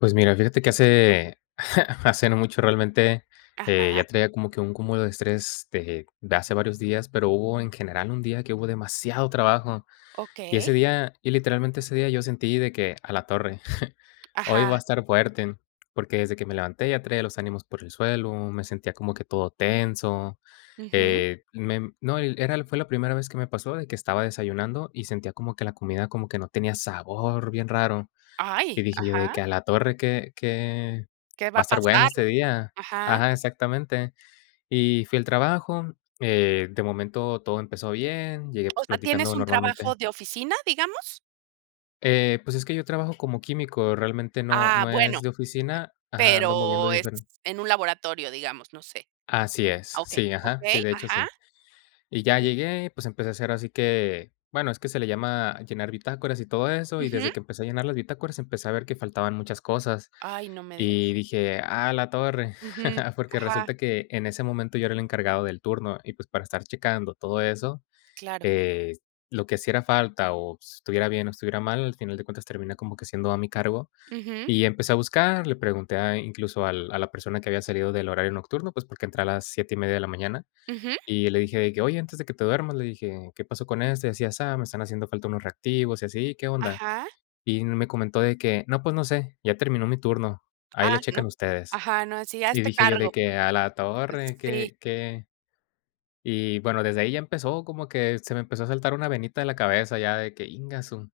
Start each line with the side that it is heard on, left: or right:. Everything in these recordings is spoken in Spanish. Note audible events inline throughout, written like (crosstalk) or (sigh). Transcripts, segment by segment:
left: Pues mira. Fíjate que hace, (chuckles) hace no mucho realmente, eh,
right: Ajá.
left: ya traía como que un cúmulo de estrés de de hace varios días, pero hubo en general un día que hubo demasiado trabajo. Y
right: Okey.
left: ese día y literalmente ese día, yo sentí de que: "A la torre, (chuckles) hoy va a
right: Ajá.
left: estar fuerte". Porque desde que me levanté ya traía los ánimos por el suelo, me sentía como que todo tenso,
right: Ujú.
left: eh, mem no, y l era el fue la primera vez que me pasó de que estaba desayunando y sentía como que la comida como que no tenía sabor, bien raro. Y
right: ¡Ay!
left: dije yo de
right: Ajá.
left: que: "A la torre, que que
right: ¿Qué va
left: va a
right: a
left: estar bueno
right: pasar?
left: este día".
right: Ajá.
left: Ajá, exactamente. Y fui al trabajo, eh, de momento todo empezó bien, llegué, pues,
right: O sea,
left: platicando
right: ¿tienes un trabajo
left: normalmente
right: de oficina, digamos?
left: Eh, pues es que yo trabajo como químico. Realmente no
right: Ah,
left: no es
right: bueno,,
left: de oficina ajá, ando moviendo
right: pero es
left: diferen
right: en un laboratorio, digamos, no sé
left: Así es.
right: ah, okey.
left: Sí, ajá. Sí,
right: Okey,
left: de hecho,
right: ajá.
left: sí. Y ya
right: Sí.
left: llegué y pues empecé a hacer así que bueno, es que se le llama llenar bitácoras y todo eso. Y
right: Ujú.
left: desde que empecé a llenar las bitácoras, empecé a ver que faltaban muchas cosas
right: Ay, no me digas.
left: y dije: "A la torre".
right: Ujú.
left: (chuckles) Porque
right: Ajá.
left: resulta que en ese momento yo era el encargado del turno y, pues, para estar checando todo eso,
right: Claro.
left: eh, lo que hiciera falta o s estuviera bien o estuviera mal, al final de cuentas termina como que siendo a mi cargo.
right: Ujú.
left: Y empecé a buscar, le pregunté a incluso al a la persona que había salido del horario nocturno, pues porque entré a las 7:30 de la mañana,
right: Ujú.
left: y le dije de que: "Oye, antes de que te duermas", le dije: "¿Qué pasó con este, así y asá? Me están haciendo falta unos reactivos y así. ¿Qué onda?".
right: Ajá.
left: Y me comentó de que: "No, pues no sé, ya terminó mi turno, ahí le
right: Ah, no.
left: checan ustedes".
right: Ajá. No, sí,
left: Y
right: hazte
left: dije yo de
right: cargo.
left: que: "A la
right: Es
left: torre,
right: sí.
left: ¿qué qué?" Y bueno, desde ahí ya empezó como que se me empezó a saltar una venita de la cabeza ya de que: "Íngasu".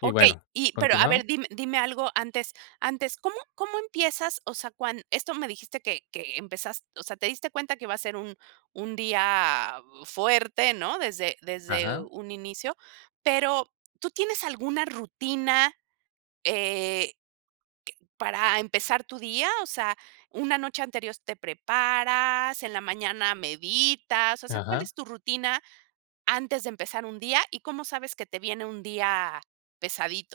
left: Y
right: Okey.
left: bueno,
right: Y pero a
left: continuaba.
right: ver, dime dime algo antes antes, ¿cómo cómo empiezas? O sea, cuan esto me dijiste que que empezas o sea, te diste cuenta que iba a ser un un día u fuerte, ¿no?, desde desde
left: Ajá.
right: un inicio. Pero, ¿tú tienes alguna rutina, eh, q para empezar tu día? O sea, ¿una noche anterior te preparas, en la mañana meditas? O sea, ¿cuál
left: Ajá.
right: es tu rutina antes de empezar un día y cómo sabes que te viene un día pesadito?